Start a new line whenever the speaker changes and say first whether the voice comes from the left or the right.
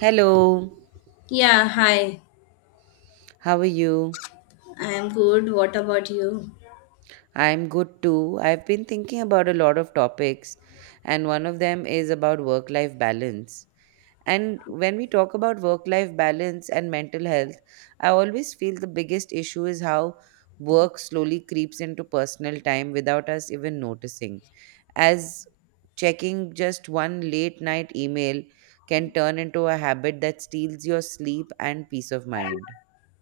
right: Hello,
left: Yeah, hi.
right: how are you?
left: I am good. What about you?
right: I'm good too. I've been thinking about a lot of topics, and one of them is about work life balance. And when we talk about work life balance and mental health, I always feel the biggest issue is how work slowly creeps into personal time without us even noticing. As checking just one late night email can turn into a habit that steals your sleep and peace of mind.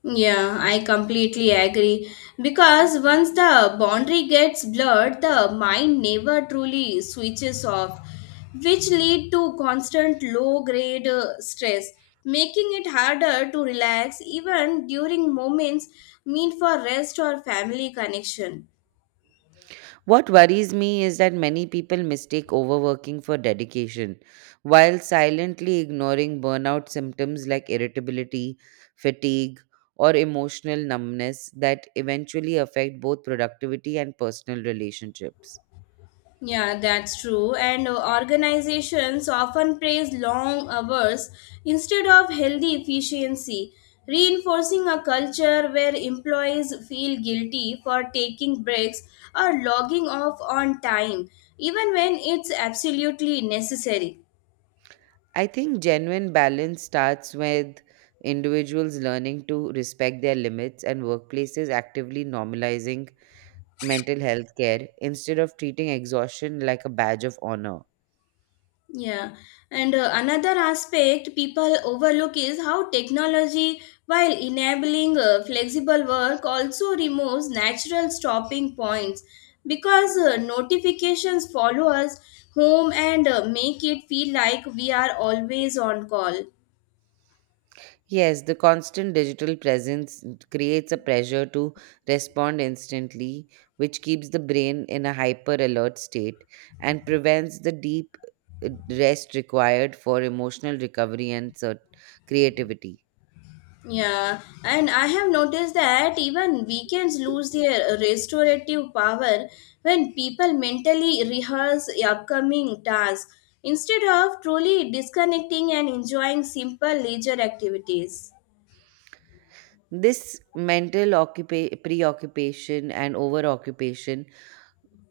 left: Yeah, I completely agree. Because once the boundary gets blurred, the mind never truly switches off, which lead to constant low-grade stress, making it harder to relax even during moments meant for rest or family connection.
right: What worries me is that many people mistake overworking for dedication, while silently ignoring burnout symptoms like irritability, fatigue, or emotional numbness that eventually affect both productivity and personal relationships.
left: Yeah, that's true. And organizations often praise long hours instead of healthy efficiency, reinforcing a culture where employees feel guilty for taking breaks or logging off on time, even when it's absolutely necessary.
right: I think genuine balance starts with individuals learning to respect their limits and workplaces actively normalizing mental health care instead of treating exhaustion like a badge of honor.
left: Yeah, and another aspect people overlook is how technology, while enabling flexible work, also removes natural stopping points because notifications follow us home and make it feel like we are always on call.
right: Yes, the constant digital presence creates a pressure to respond instantly, which keeps the brain in a hyper alert state and prevents the deep rest required for emotional recovery and creativity.
left: Yeah, and I have noticed that even weekends lose their restorative power when people mentally rehearse upcoming tasks instead of truly disconnecting and enjoying simple leisure activities.
right: This mental preoccupation and overoccupation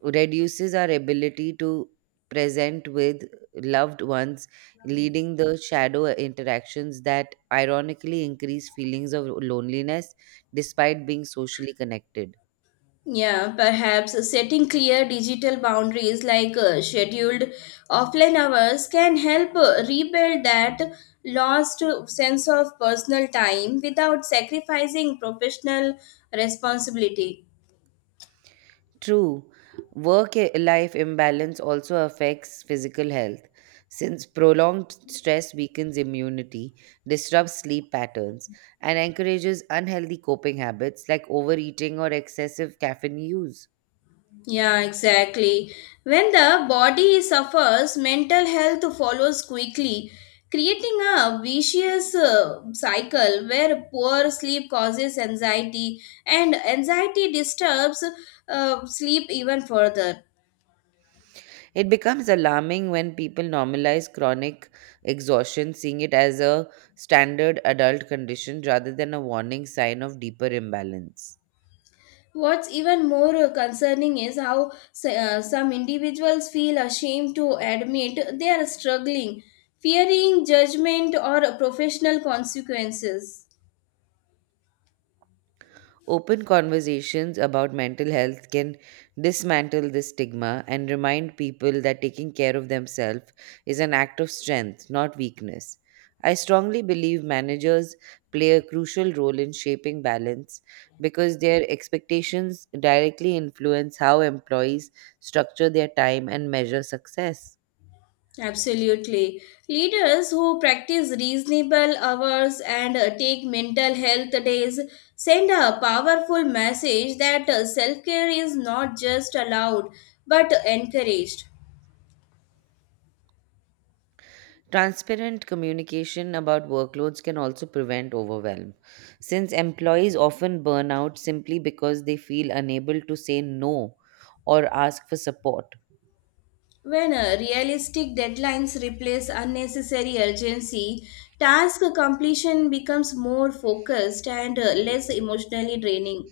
right: reduces our ability to present with loved ones, leading the shadow interactions that ironically increase feelings of loneliness despite being socially connected.
left: Yeah, perhaps setting clear digital boundaries like scheduled offline hours can help rebuild that lost sense of personal time without sacrificing professional responsibility.
right: True, life imbalance also affects physical health since prolonged stress weakens immunity, disrupts sleep patterns, and encourages unhealthy coping habits like overeating or excessive caffeine use.
left: Yeah, exactly. When the body suffers, mental health follows quickly, creating a vicious cycle where poor sleep causes anxiety and anxiety disturbs sleep even further.
right: It becomes alarming when people normalize chronic exhaustion, seeing it as a standard adult condition rather than a warning sign of deeper imbalance.
left: What's even more concerning is how some individuals feel ashamed to admit they are struggling, fearing judgment or professional consequences.
right: Open conversations about mental health can dismantle this stigma and remind people that taking care of themselves is an act of strength, not weakness. I strongly believe managers play a crucial role in shaping balance because their expectations directly influence how employees structure their time and measure success.
left: Absolutely. Leaders who practice reasonable hours and take mental health days send a powerful message that self care is not just allowed but encouraged.
right: Transparent communication about workloads can also prevent overwhelm, since employees often burn out simply because they feel unable to say no or ask for support.
left: When realistic deadlines replace unnecessary urgency, task completion becomes more focused and less emotionally draining.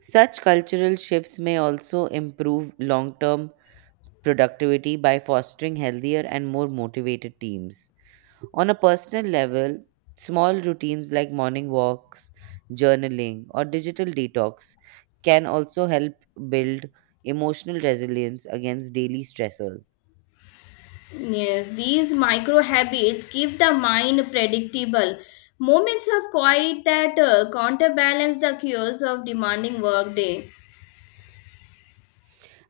right: Such cultural shifts may also improve long term productivity by fostering healthier and more motivated teams. On a personal level, small routines like morning walks, journaling, or digital detox can also help build emotional resilience against daily stressors.
left: Yes, these micro habits give the mind predictable moments of quiet that counterbalance the chaos of demanding workday.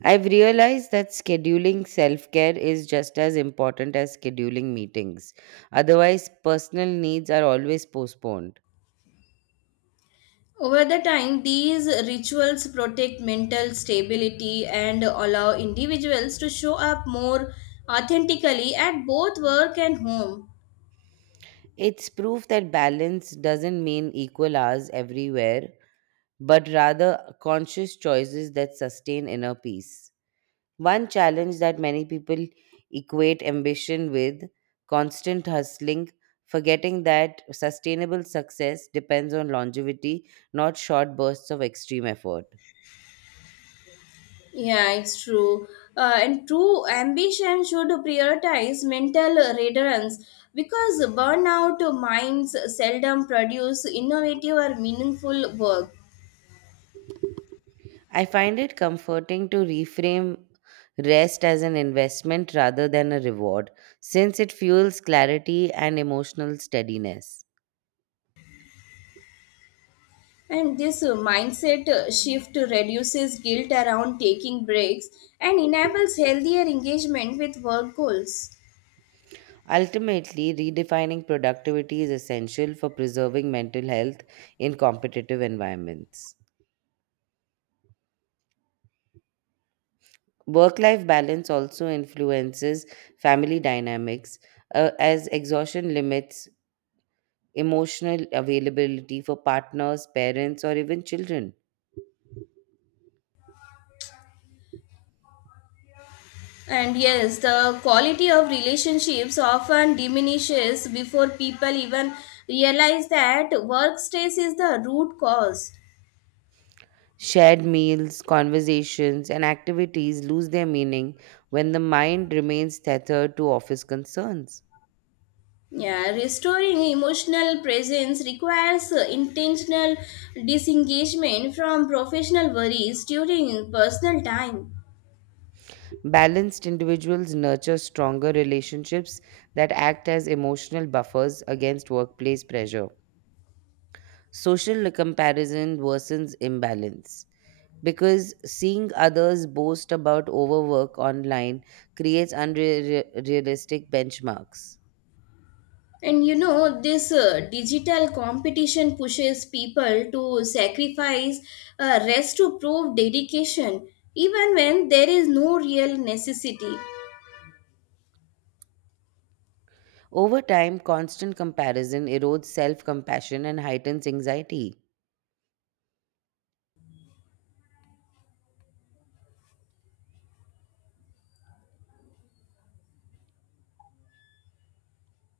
right: I've realized that scheduling self care is just as important as scheduling meetings. Otherwise, personal needs are always postponed.
left: Over the time, these rituals protect mental stability and allow individuals to show up more authentically at both work and home.
right: It's proof that balance doesn't mean equal hours everywhere, but rather conscious choices that sustain inner peace. One challenge that many people equate ambition with constant hustling, forgetting that sustainable success depends on longevity, not short bursts of extreme effort.
left: Yeah, it's true. And true ambition should prioritize mental readiness because burnout minds seldom produce innovative or meaningful work.
right: I find it comforting to reframe rest as an investment rather than a reward, since it fuels clarity and emotional steadiness.
left: And this mindset shift reduces guilt around taking breaks and enables healthier engagement with work goals.
right: Ultimately, redefining productivity is essential for preserving mental health in competitive environments. Work life balance also influences family dynamics as exhaustion limits emotional availability for partners, parents, or even children.
left: And yes, the quality of relationships often diminishes before people even realize that work stress is the root cause.
right: Shared meals, conversations, and activities lose their meaning when the mind remains tethered to office concerns.
left: Yeah, restoring emotional presence requires intentional disengagement from professional worries during personal time.
right: Balanced individuals nurture stronger relationships that act as emotional buffers against workplace pressure. Social comparison worsens imbalance because seeing others boast about overwork online creates unrealistic benchmarks.
left: And you know, this digital competition pushes people to sacrifice rest to prove dedication, even when there is no real necessity.
right: Over time, constant comparison erodes self compassion and heightens anxiety.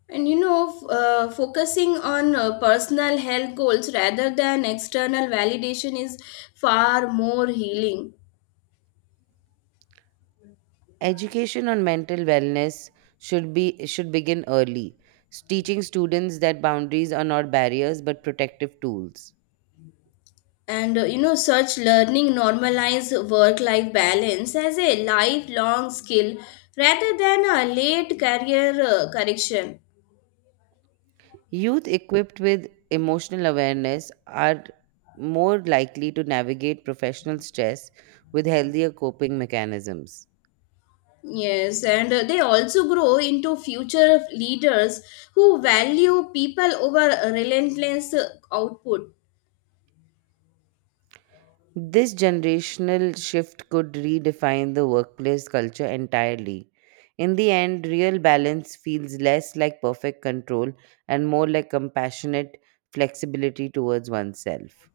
left: And you know, focusing on personal health goals rather than external validation is far more healing.
right: Education on mental wellness should begin early, teaching students that boundaries are not barriers but protective tools.
left: And you know, such learning normalize work life balance as a lifelong skill rather than a late career correction.
right: Youth equipped with emotional awareness are more likely to navigate professional stress with healthier coping mechanisms.
left: Yes, and they also grow into future leaders who value people over relentless output.
right: This generational shift could redefine the workplace culture entirely. In the end, real balance feels less like perfect control and more like compassionate flexibility towards oneself.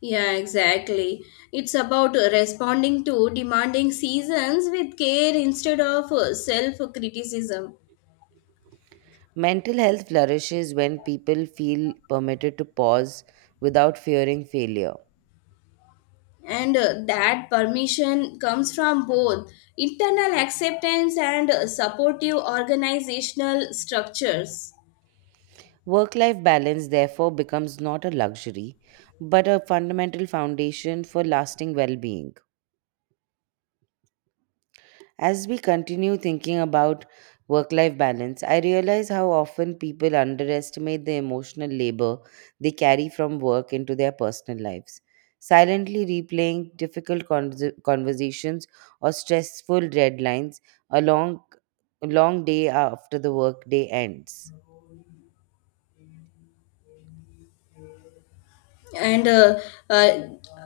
left: Yeah, exactly. It's about responding to demanding seasons with care instead of self criticism.
right: Mental health flourishes when people feel permitted to pause without fearing failure.
left: And that permission comes from both internal acceptance and supportive organizational structures.
right: Work life balance, therefore, becomes not a luxury, but a fundamental foundation for lasting well being. As we continue thinking about work life balance, I realize how often people underestimate the emotional labor they carry from work into their personal lives, silently replaying difficult conversations or stressful deadlines a long, long day after the workday ends.
left: And uh,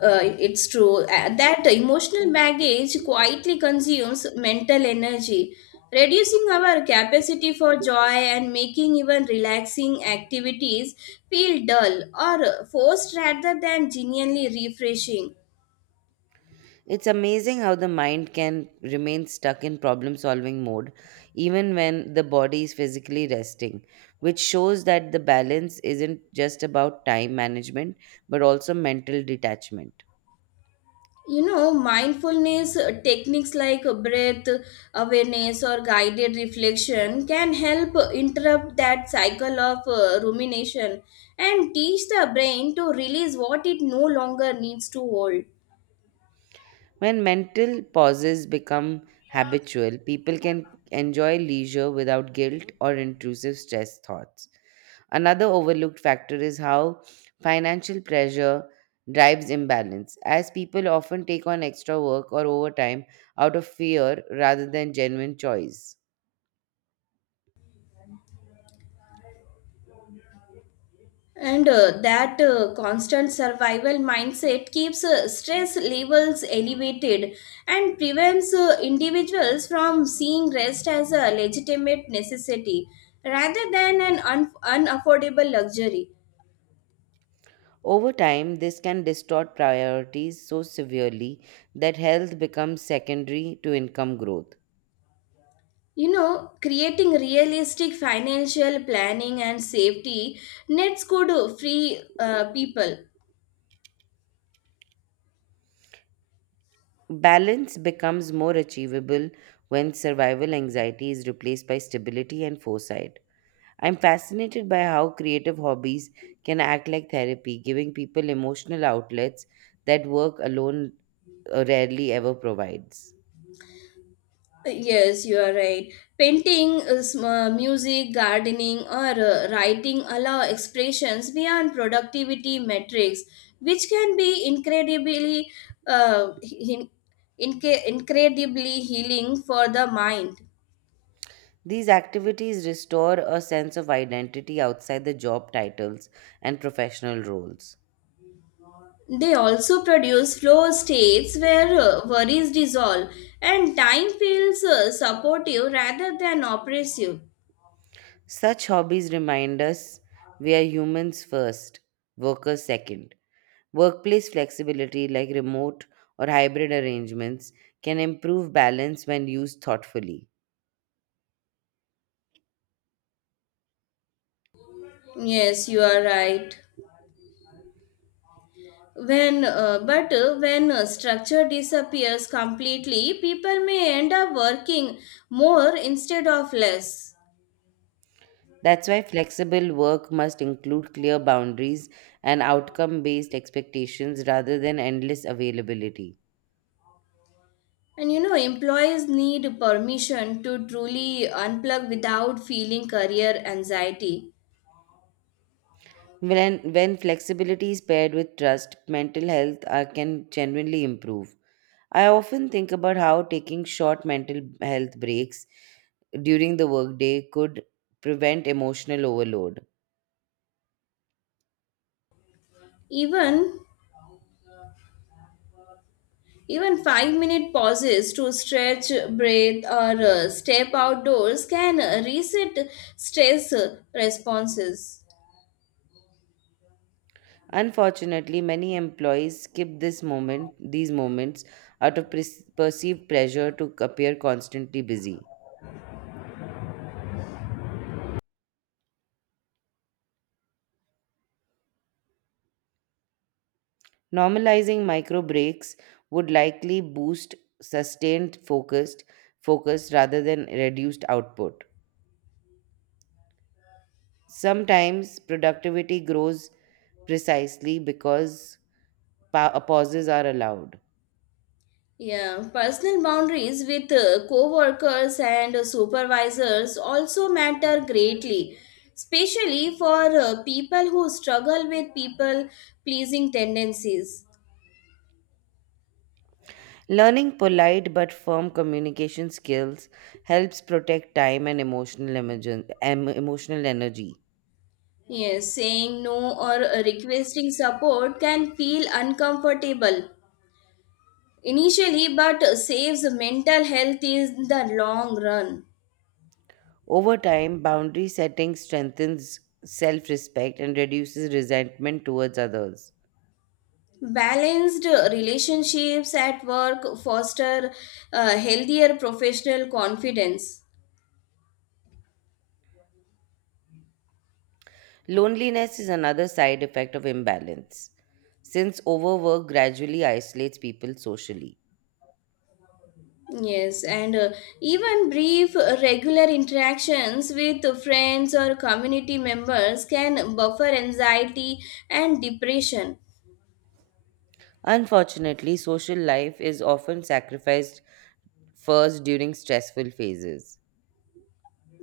left: it's true that emotional baggage quietly consumes mental energy, reducing our capacity for joy and making even relaxing activities feel dull or forced rather than genuinely refreshing.
right: It's amazing how the mind can remain stuck in problem solving mode even when the body is physically resting, which shows that the balance isn't just about time management but also mental detachment.
left: You know, mindfulness techniques like breath awareness or guided reflection can help interrupt that cycle of rumination and teach the brain to release what it no longer needs to hold.
right: When mental pauses become habitual, people can enjoy leisure without guilt or intrusive stress thoughts. Another overlooked factor is how financial pressure drives imbalance, as people often take on extra work or overtime out of fear rather than genuine choice.
left: And that constant survival mindset keeps stress levels elevated and prevents individuals from seeing rest as a legitimate necessity rather than an unaffordable luxury.
right: Over time, this can distort priorities so severely that health becomes secondary to income growth.
left: You know, creating realistic financial planning and safety nets could free people.
right: Balance becomes more achievable when survival anxiety is replaced by stability and foresight. I'm fascinated by how creative hobbies can act like therapy, giving people emotional outlets that work alone rarely ever provides.
left: Yes, you are right. Painting, music, gardening, or writing allow expressions beyond productivity metrics, which can be uh, in- incredibly healing for the mind.
right: These activities restore a sense of identity outside the job titles and professional roles.
left: They also produce flow states where worries dissolve and time feels supportive rather than oppressive.
right: Such hobbies remind us we are humans first, workers second. Workplace flexibility, like remote or hybrid arrangements, can improve balance when used thoughtfully.
left: Yes, you are right. When structure disappears completely, people may end up working more instead of less.
right: That's why flexible work must include clear boundaries and outcome based expectations rather than endless availability.
left: And you know, employees need permission to truly unplug without feeling career anxiety.
right: When flexibility is paired with trust, mental health can genuinely improve. I often think about how taking short mental health breaks during the workday could prevent emotional overload.
left: Even Even 5-minute pauses to stretch, breathe, or step outdoors can reset stress responses.
right: Unfortunately, many employees skip these moments out of perceived pressure to appear constantly busy. Normalizing micro breaks would likely boost sustained focus rather than reduced output. Sometimes productivity grows precisely because pauses are allowed.
left: Yeah, personal boundaries with co-workers and supervisors also matter greatly, especially for people who struggle with people pleasing tendencies.
right: Learning polite but firm communication skills helps protect time and emotional energy.
left: Yes, saying no or requesting support can feel uncomfortable initially, but saves mental health in the long run.
right: Over time, boundary setting strengthens self-respect and reduces resentment towards others.
left: Balanced relationships at work foster healthier professional confidence.
right: Loneliness is another side effect of imbalance, since overwork gradually isolates people socially.
left: Yes, and even brief regular interactions with friends or community members can buffer anxiety and depression.
right: Unfortunately, social life is often sacrificed first during stressful phases.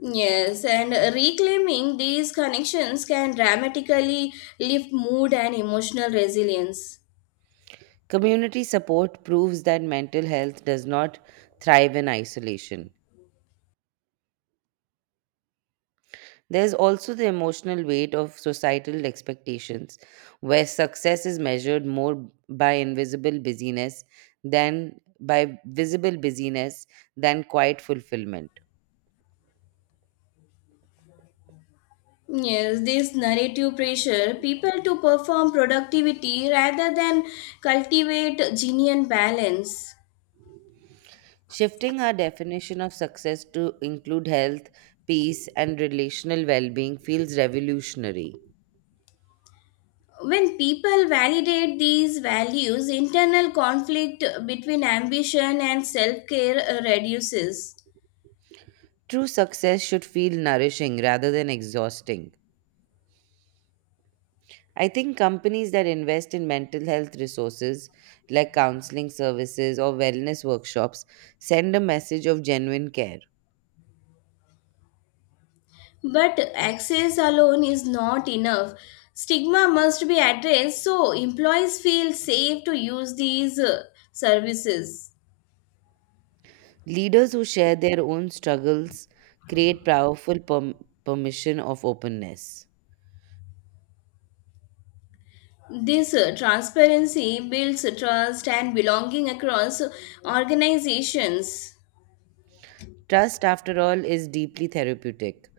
left: Yes, and reclaiming these connections can dramatically lift mood and emotional resilience.
right: Community support proves that mental health does not thrive in isolation. There's also the emotional weight of societal expectations, where success is measured more by invisible busyness than by visible busyness than quiet fulfillment.
left: Yes, this narrative pressure, people to perform productivity rather than cultivate genuine balance.
right: Shifting our definition of success to include health, peace, and relational well being feels revolutionary.
left: When people validate these values, internal conflict between ambition and self care reduces.
right: True success should feel nourishing rather than exhausting. I think companies that invest in mental health resources like counseling services or wellness workshops send a message of genuine care.
left: But access alone is not enough. Stigma must be addressed so employees feel safe to use these services.
right: Leaders who share their own struggles create powerful permission of openness.
left: This transparency builds trust and belonging across organizations,
right: Trust, after all, is deeply therapeutic.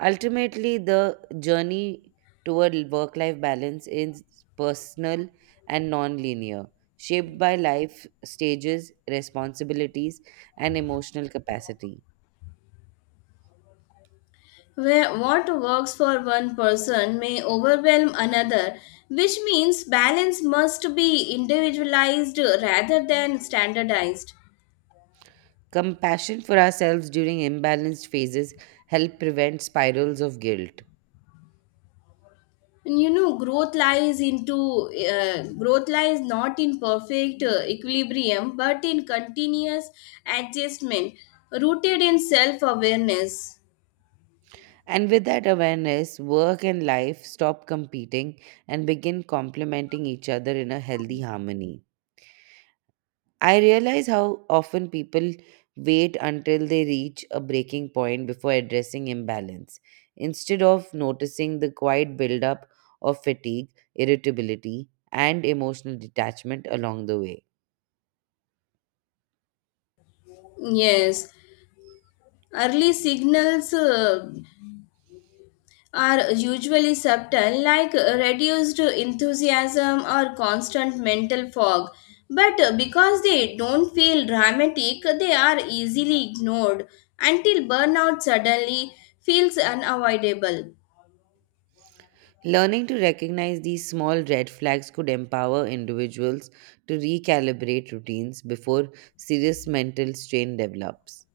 right: Ultimately, the journey toward work life balance is personal and non linear, shaped by life stages, responsibilities, and emotional capacity.
left: where what works for one person may overwhelm another, which means balance must be individualized rather than standardized.
right: Compassion for ourselves during imbalanced phases help prevent spirals of guilt.
left: You know, growth lies not in perfect equilibrium, but in continuous adjustment, rooted in self-awareness.
right: And with that awareness, work and life stop competing and begin complementing each other in a healthy harmony. I realize how often people wait until they reach a breaking point before addressing imbalance. Instead of noticing the quiet buildup of fatigue, irritability, and emotional detachment along the way.
left: Yes, early signals are usually subtle, like reduced enthusiasm or constant mental fog. But because they don't feel dramatic, they are easily ignored until burnout suddenly feels unavoidable.
right: Learning to recognize these small red flags could empower individuals to recalibrate routines before serious mental strain develops.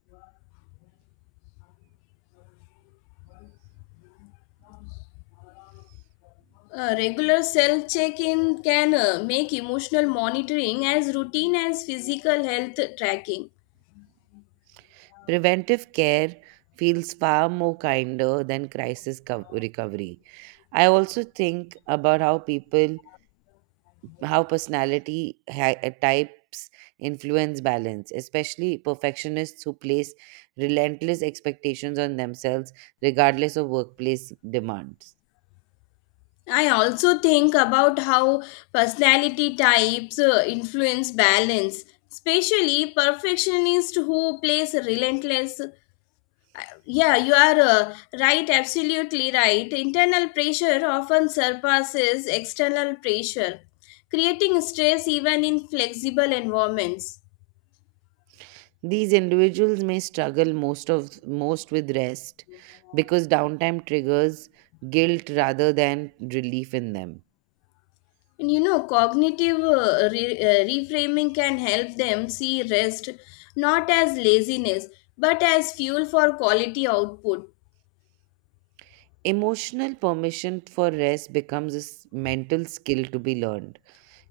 left: A regular self check in can make emotional monitoring as routine as physical health tracking.
right: Preventive care feels far more kinder than crisis recovery. I also think about how personality types influence balance, especially perfectionists who place relentless expectations on themselves regardless of workplace demands.
left: I also think about how personality types influence balance, especially perfectionists who plays relentless. Yeah, you are right, absolutely right. Internal pressure often surpasses external pressure, creating stress even in flexible environments.
right: These individuals may struggle most with rest because downtime triggers guilt rather than relief in them.
left: And you know, cognitive reframing can help them see rest not as laziness but as fuel for quality output.
right: Emotional permission for rest becomes a mental skill to be learned.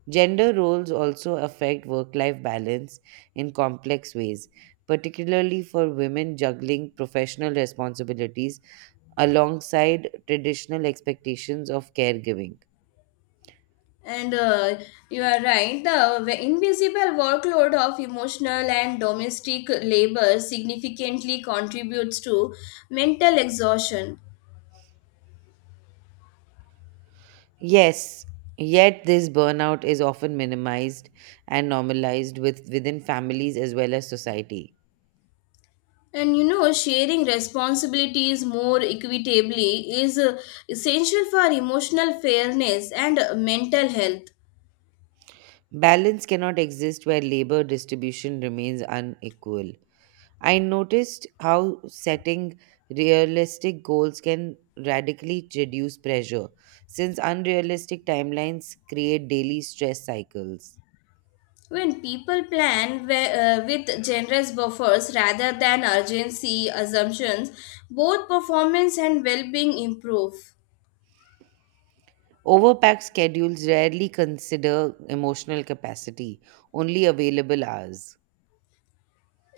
right: Gender roles also affect work life balance in complex ways, particularly for women juggling professional responsibilities alongside traditional expectations of caregiving.
left: And you are right, the invisible workload of emotional and domestic labor significantly contributes to mental exhaustion.
right: Yes, yet this burnout is often minimized and normalized within families as well as society.
left: And you know, sharing responsibilities more equitably is essential for emotional fairness and mental health.
right: Balance cannot exist where labor distribution remains unequal. I noticed how setting realistic goals can radically reduce pressure, since unrealistic timelines create daily stress cycles.
left: When people plan with generous buffers rather than urgency assumptions, both performance and well being improve.
right: Overpacked schedules rarely consider emotional capacity, only available hours.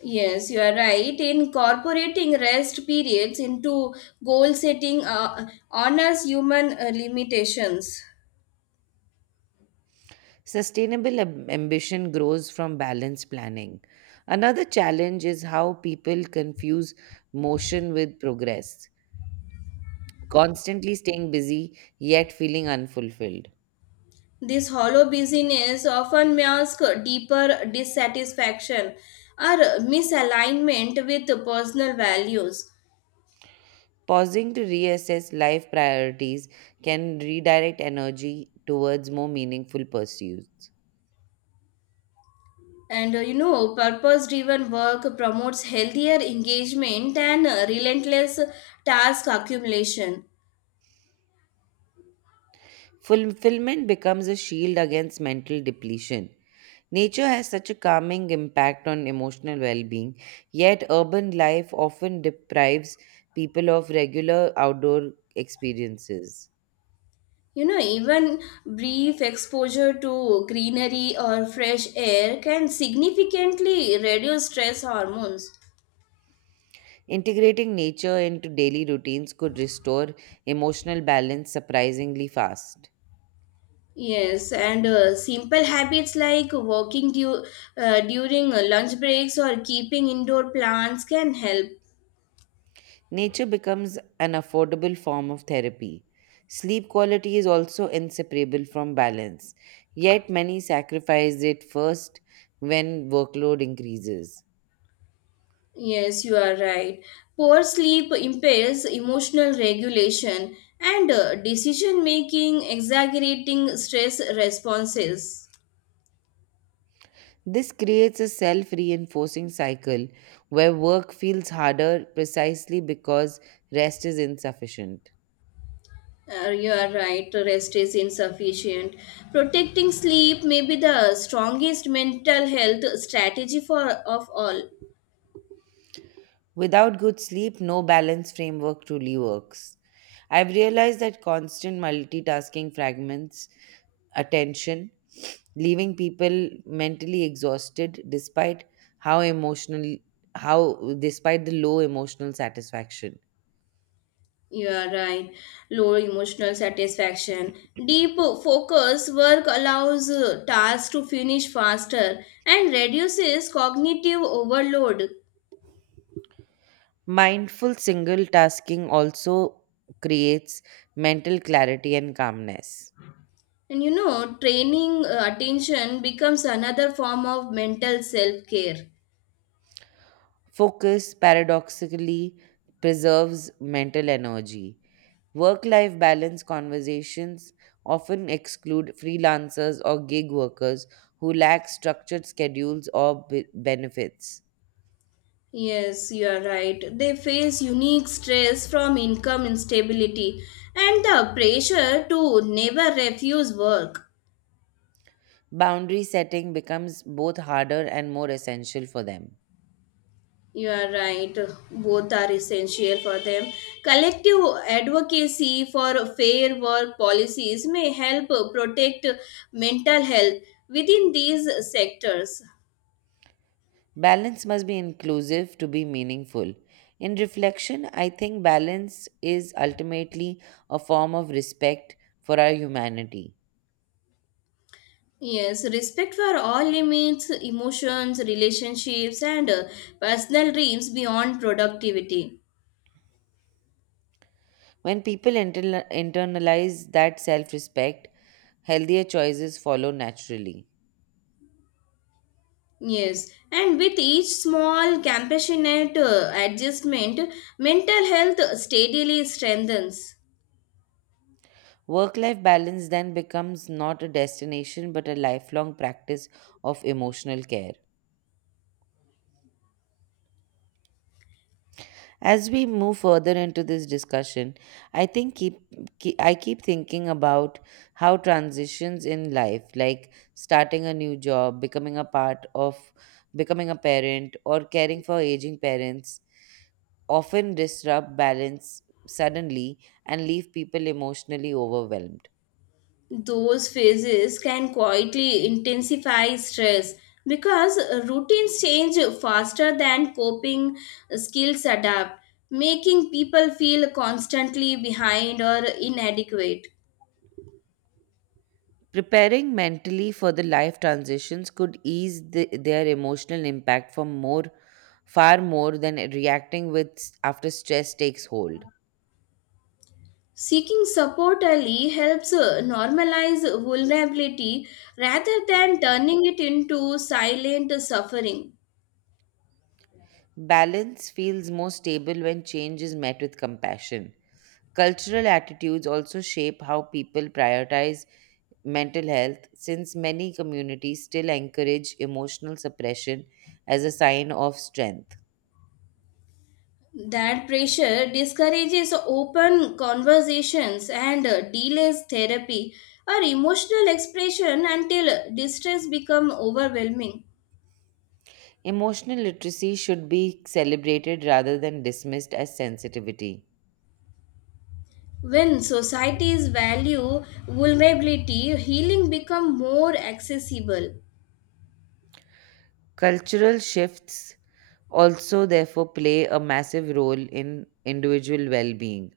left: Yes, you are right. Incorporating rest periods into goal setting honors human limitations.
right: Sustainable ambition grows from balanced planning. Another challenge is how people confuse motion with progress, constantly staying busy yet feeling unfulfilled.
left: This hollow busyness often masks deeper dissatisfaction or misalignment with personal values.
right: Pausing to reassess life priorities can redirect energy towards more meaningful pursuits.
left: And you know, purpose driven work promotes healthier engagement and relentless task accumulation.
right: Fulfillment becomes a shield against mental depletion. Nature has such a calming impact on emotional well being, yet, urban life often deprives people of regular outdoor experiences.
left: You know, even brief exposure to greenery or fresh air can significantly reduce stress hormones.
right: Integrating nature into daily routines could restore emotional balance surprisingly fast.
left: Yes, and simple habits like walking during lunch breaks or keeping indoor plants can help.
right: Nature becomes an affordable form of therapy. Sleep quality is also inseparable from balance, yet, many sacrifice it first when workload increases.
left: Yes, you are right. Poor sleep impairs emotional regulation and decision making, exaggerating stress responses.
right: This creates a self reinforcing cycle where work feels harder precisely because rest is insufficient.
left: You are right, rest is insufficient. Protecting sleep may be the strongest mental health strategy for of all.
right: Without good sleep, no balance framework truly works. I've realized that constant multitasking fragments attention, leaving people mentally exhausted how emotional despite the low emotional satisfaction.
left: You are right. Low emotional satisfaction. Deep focus work allows tasks to finish faster and reduces cognitive overload.
right: Mindful single tasking also creates mental clarity and calmness.
left: And you know, training attention becomes another form of mental self care.
right: Focus paradoxically preserves mental energy. Work life balance conversations often exclude freelancers or gig workers who lack structured schedules or benefits.
left: Yes, you are right. They face unique stress from income instability and the pressure to never refuse work.
right: Boundary setting becomes both harder and more essential for them.
left: You are right. Both are essential for them. Collective advocacy for fair work policies may help protect mental health within these sectors.
right: Balance must be inclusive to be meaningful. In reflection, I think balance is ultimately a form of respect for our humanity.
left: Yes, respect for all limits, emotions, relationships, and personal dreams beyond productivity.
right: When people internalize that self respect, healthier choices follow naturally.
left: Yes, and with each small compassionate adjustment, mental health steadily strengthens.
right: Work life balance then becomes not a destination but a lifelong practice of emotional care. As we move further into this discussion, I think keep, I keep thinking about how transitions in life, like starting a new job, becoming a parent or caring for aging parents often disrupt balance suddenly and leave people emotionally overwhelmed.
left: Those phases can quietly intensify stress because routines change faster than coping skills adapt, making people feel constantly behind or inadequate.
right: Preparing mentally for the life transitions could ease their emotional impact for more far more than reacting with after stress takes hold.
left: Seeking support early helps normalize vulnerability rather than turning it into silent suffering.
right: Balance feels more stable when change is met with compassion. Cultural attitudes also shape how people prioritize mental health, since many communities still encourage emotional suppression as a sign of strength.
left: That pressure discourages open conversations and delays therapy or emotional expression until distress becomes overwhelming.
right: Emotional literacy should be celebrated rather than dismissed as sensitivity.
left: When societies value vulnerability, healing become more accessible.
right: Cultural shifts also, therefore, play a massive role in individual well being.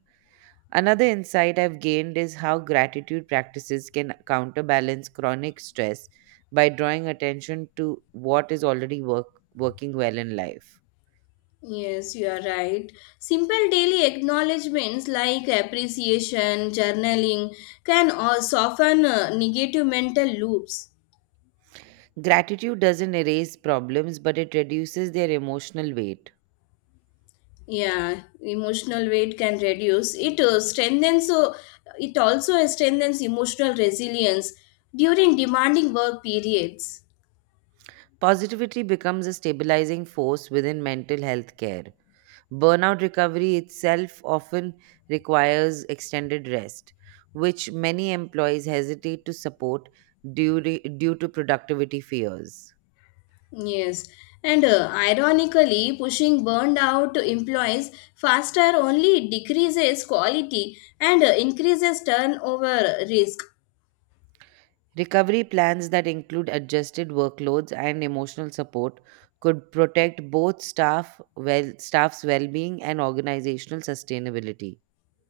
right: Another insight I've gained is how gratitude practices can counterbalance chronic stress by drawing attention to what is working well in life.
left: Yes, you are right. Simple daily acknowledgements like appreciation, journaling can soften negative mental loops.
right: Gratitude doesn't erase problems, but it reduces their emotional weight.
left: Yeah, emotional weight can reduce. It it also strengthens emotional resilience during demanding work periods.
right: Positivity becomes a stabilizing force within mental health care. Burnout recovery itself often requires extended rest, which many employees hesitate to support due, due to productivity fears.
left: Yes, and ironically, pushing burned out employees faster only decreases quality and increases turnover risk.
right: Recovery plans that include adjusted workloads and emotional support could protect both staff's well-being and organizational sustainability.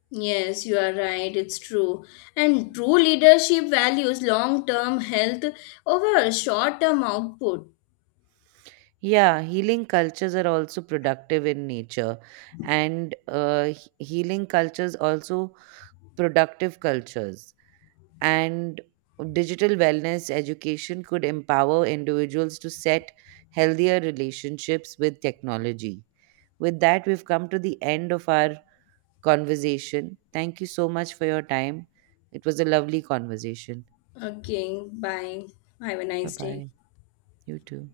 left: Yes, you are right, it's true. And true leadership values long term health over short term output.
right: Yeah, healing cultures are also productive in nature, and healing cultures also productive cultures. And digital wellness education could empower individuals to set healthier relationships with technology. With that, we've come to the end of our conversation. Thank you so much for your time. It was a lovely conversation.
left: Okay, bye. Have a
right: Bye
left: nice day.
right: bye. You too.